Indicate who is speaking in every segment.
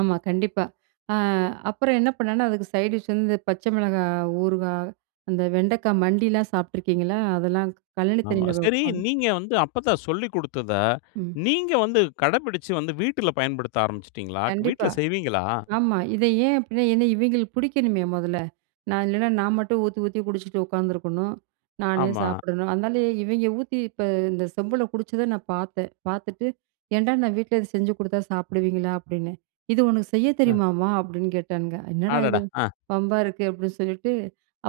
Speaker 1: ஆமா, கண்டிப்பா. அ அப்புறம் என்ன பண்ணேன்னா, அதுக்கு சைட் டிஷ் வந்து பச்சை மிளகாய் ஊறுகாய், அந்த வெண்டைக்காய் மண்டிலாம் சாப்ட்டுருக்கீங்களா? அதெல்லாம் கழனி
Speaker 2: ஆமா.
Speaker 1: தண்ணில
Speaker 2: சரி
Speaker 1: வப்பாங்க.
Speaker 2: நீங்க வந்து அப்பத்தா சொல்லிக் குடுத்தத,
Speaker 1: ம்.
Speaker 2: நீங்க வந்து கடைபிடிச்சு வந்து, வீட்டுல பயன்படுத்த ஆரம்பிச்சுட்டீங்களா? வீட்ல
Speaker 1: கண்டிப்பா.
Speaker 2: செய்வீங்களா?
Speaker 1: ஆமா. இதை ஏன் அப்டின்னா, ஏன்னா இவைங்களுக்கு புடிக்கணுமே மொதல்ல. நான், இல்லைன்னா, நான் மட்டும் ஊத்தி ஊத்தி குடிச்சிட்டு உக்காந்துருக்கணும். நானே
Speaker 2: ஆமா.
Speaker 1: சாப்பிடணும். அதுனால இவய்ங்க ஊத்தி இப்ப இந்த செம்புல குடிச்சத நான் பாத்தேன். பாத்துட்டு "ஏன்டா நான் வீட்ல இத செஞ்சு குடுத்தா சாப்பிடுவீங்களா?" அப்டின்னேன் "இது உனக்கு செய்ய
Speaker 2: ம்.
Speaker 1: தெரியுமாமா" அப்டின்னு கேட்டானுங்க "என்னடா இது
Speaker 2: அடடா! அ.
Speaker 1: வம்பா இருக்கு," அப்டின்னு சொல்லிட்டு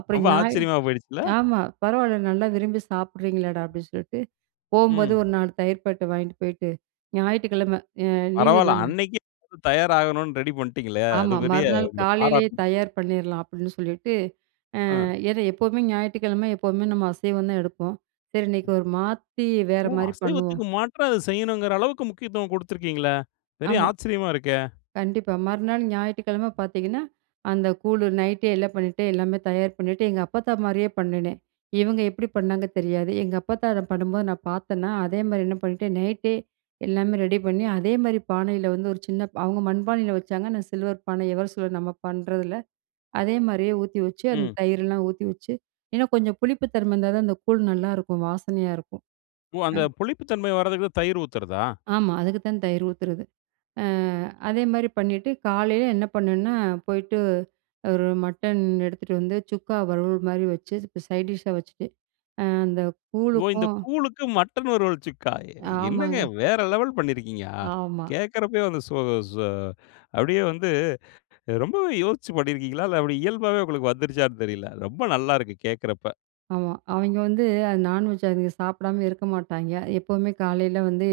Speaker 1: அப்புறம்
Speaker 2: ரொம்ப
Speaker 1: ஞாய
Speaker 2: ஆச்சரியமா போயிடுச்சுல்ல.
Speaker 1: ஆமா, "பரவால்ல நல்லா விரும்பி சாப்பிடுறீங்களேடா" அப்டின்னு சொல்ட்டு போம்போது
Speaker 2: ம்.
Speaker 1: ஒரு 4 தயிர் பாக்கெட்ட வாங்கிட்டு போயிட்டு, ஞாயிற்றுக்கிழமை அ லீவு
Speaker 2: பரவால்ல.
Speaker 1: தானே!
Speaker 2: அன்னைக்கே தயாராகணும்னு, ரெடி பண்ட்டிங்களே! அது
Speaker 1: ஆமா,
Speaker 2: பெரிய
Speaker 1: மறுநாள்
Speaker 2: உங்கள
Speaker 1: "காலையிலேயே
Speaker 2: பாராட்ணும்.
Speaker 1: தயார் பண்ணிர்லாம்" அப்டின்னு சொல்லிட்டு, அ
Speaker 2: ஆ.
Speaker 1: ஏன்னா எப்பவுமே ஞாயிற்றுக்கிழமை, எப்போமே நம்ம அசைவம் தான் எடுப்போம். சரி இன்னைக்கு ஒரு மாத்தி, வேற
Speaker 2: ஓ!
Speaker 1: மாரி பண்ணுவோம்!
Speaker 2: அசைவத்துக்கு மாற்றா அத செய்யனுங்குற அளவுக்கு முக்கியத்துவம் குடுத்திருக்கீங்களே! பெரிய
Speaker 1: ஆமா.
Speaker 2: ஆச்சரியமா இருக்கே!
Speaker 1: கண்டிப்பா. மறுநாள் ஞாயிற்றுக்கிழம பாத்தீங்கன்னா, அந்த கூழு நைட்டே எல்லாம் பண்ணிட்டு, எல்லாமே தயார் பண்ணிட்டு எங்க அப்பத்தா மாரியே பண்ணுனேன். இவுங்க எப்டி பண்ணாங்க தெரியாது, எங்க அப்பத்தா அத பண்ணும்போது நான் பாத்தேனா, அதே மாரி என்ன பண்ணிட்டேன், நைட்டே எல்லாமே ரெடி பண்ணி, அதே மாரி பானையில வந்து ஒரு சின்னபா அவுங்க மண்பானையில வச்சாங்க. நான் சில்வர் பானை எவர் சில்வர் நம்ம பண்றதுல, அதே மாரியே ஊத்தி வச்சு அந்த
Speaker 2: ம்.
Speaker 1: தயிரெல்லாம் ஊத்தி வச்சு இன்னும் கொஞ்சம் புளிப்பு தன்மை இருந்தா தான் அந்த கூழ் நல்லாருக்கும். வாசனையா இருக்கும்.
Speaker 2: ஓ!
Speaker 1: ஆ,
Speaker 2: அந்த புளிப்பு தன்மை வரதுக்கு தயிர் ஊத்துறதா?
Speaker 1: ஆமா. அதுக்கு தான் தயிர் ஊத்துறது. அ அதேமாரி பண்ணிட்டு, காலையில என்ன பண்ணேன்னா, போயிட்டு ஒரு மட்டன் எடுத்துட்டு வந்து, சுக்கா வருவல் மாரி வச்சு, இதுக்கு சைட் டிஷ்ஷா வச்சுட்டு, அ அந்த
Speaker 2: ஓ, இந்த
Speaker 1: கூழுக்கும்
Speaker 2: கூழுக்கு மட்டன் ஒரு வறுவல்ச்சுக்கா, எ என்னங்க
Speaker 1: ஆமாங்க.
Speaker 2: வேற லெவல் பண்ணியிருக்கீங்க? அ.
Speaker 1: ஆமா.
Speaker 2: கேக்கிறப்பயே வந்து சு சு அப்டியே வந்து, ரொம்பவே யோசிச்சு பண்ணியிருக்கீங்களா? இல்ல அப்டி இயல்பாவே உங்களுக்கு வந்துருச்சான்னு தெரியல. ரொம்ப நல்லா இருக்கு. கேக்கிறப்ப.
Speaker 1: ஆமா, அவய்ங்க வந்து அது நான்வெஜ் அதுக சாப்பிடாம இருக்க மாட்டாய்ங்க. எப்பவுமே காலையில வந்து,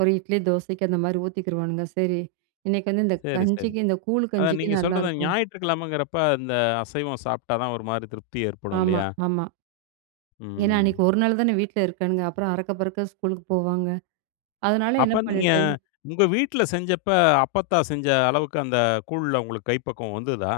Speaker 1: ஒரு இட்லி தோசைக்கு அந்த மாரி ஊத்திக்கிருவானுங்க. சரி இன்னைக்கு வந்து இந்த
Speaker 2: சரி, சரி.
Speaker 1: கஞ்சிக்கு, இந்த கூழ்
Speaker 2: அதான் நீங்க
Speaker 1: கஞ்சிக்கும்
Speaker 2: சொல்றது,
Speaker 1: நல்லாருக்கும்,
Speaker 2: ஞாயிற்றுக்கிழமைன்கிறப்ப, அந்த அசைவம் சாப்ட்டா தான் ஒரு மாரி திருப்தி ஏற்படும்
Speaker 1: ஆமா,
Speaker 2: இல்லையா?
Speaker 1: ஆமா. ஏன்னா, அன்னைக்கு
Speaker 2: ம்.
Speaker 1: 1 நாள் தானே வீட்ல இருக்கானுங்க. அப்புறம் அறக்க பறக்க ஸ்கூலுக்கு போவாங்க. அதனால என்ன
Speaker 2: அப்ப நீங்க
Speaker 1: பண்ணிட்டேன்
Speaker 2: உங்க வீட்ல செஞ்சப்ப, அப்பத்தா செஞ்ச அளவுக்கு, அந்த கூழ்ல உங்களுக்கு கைப்பக்குவம் வந்துதா?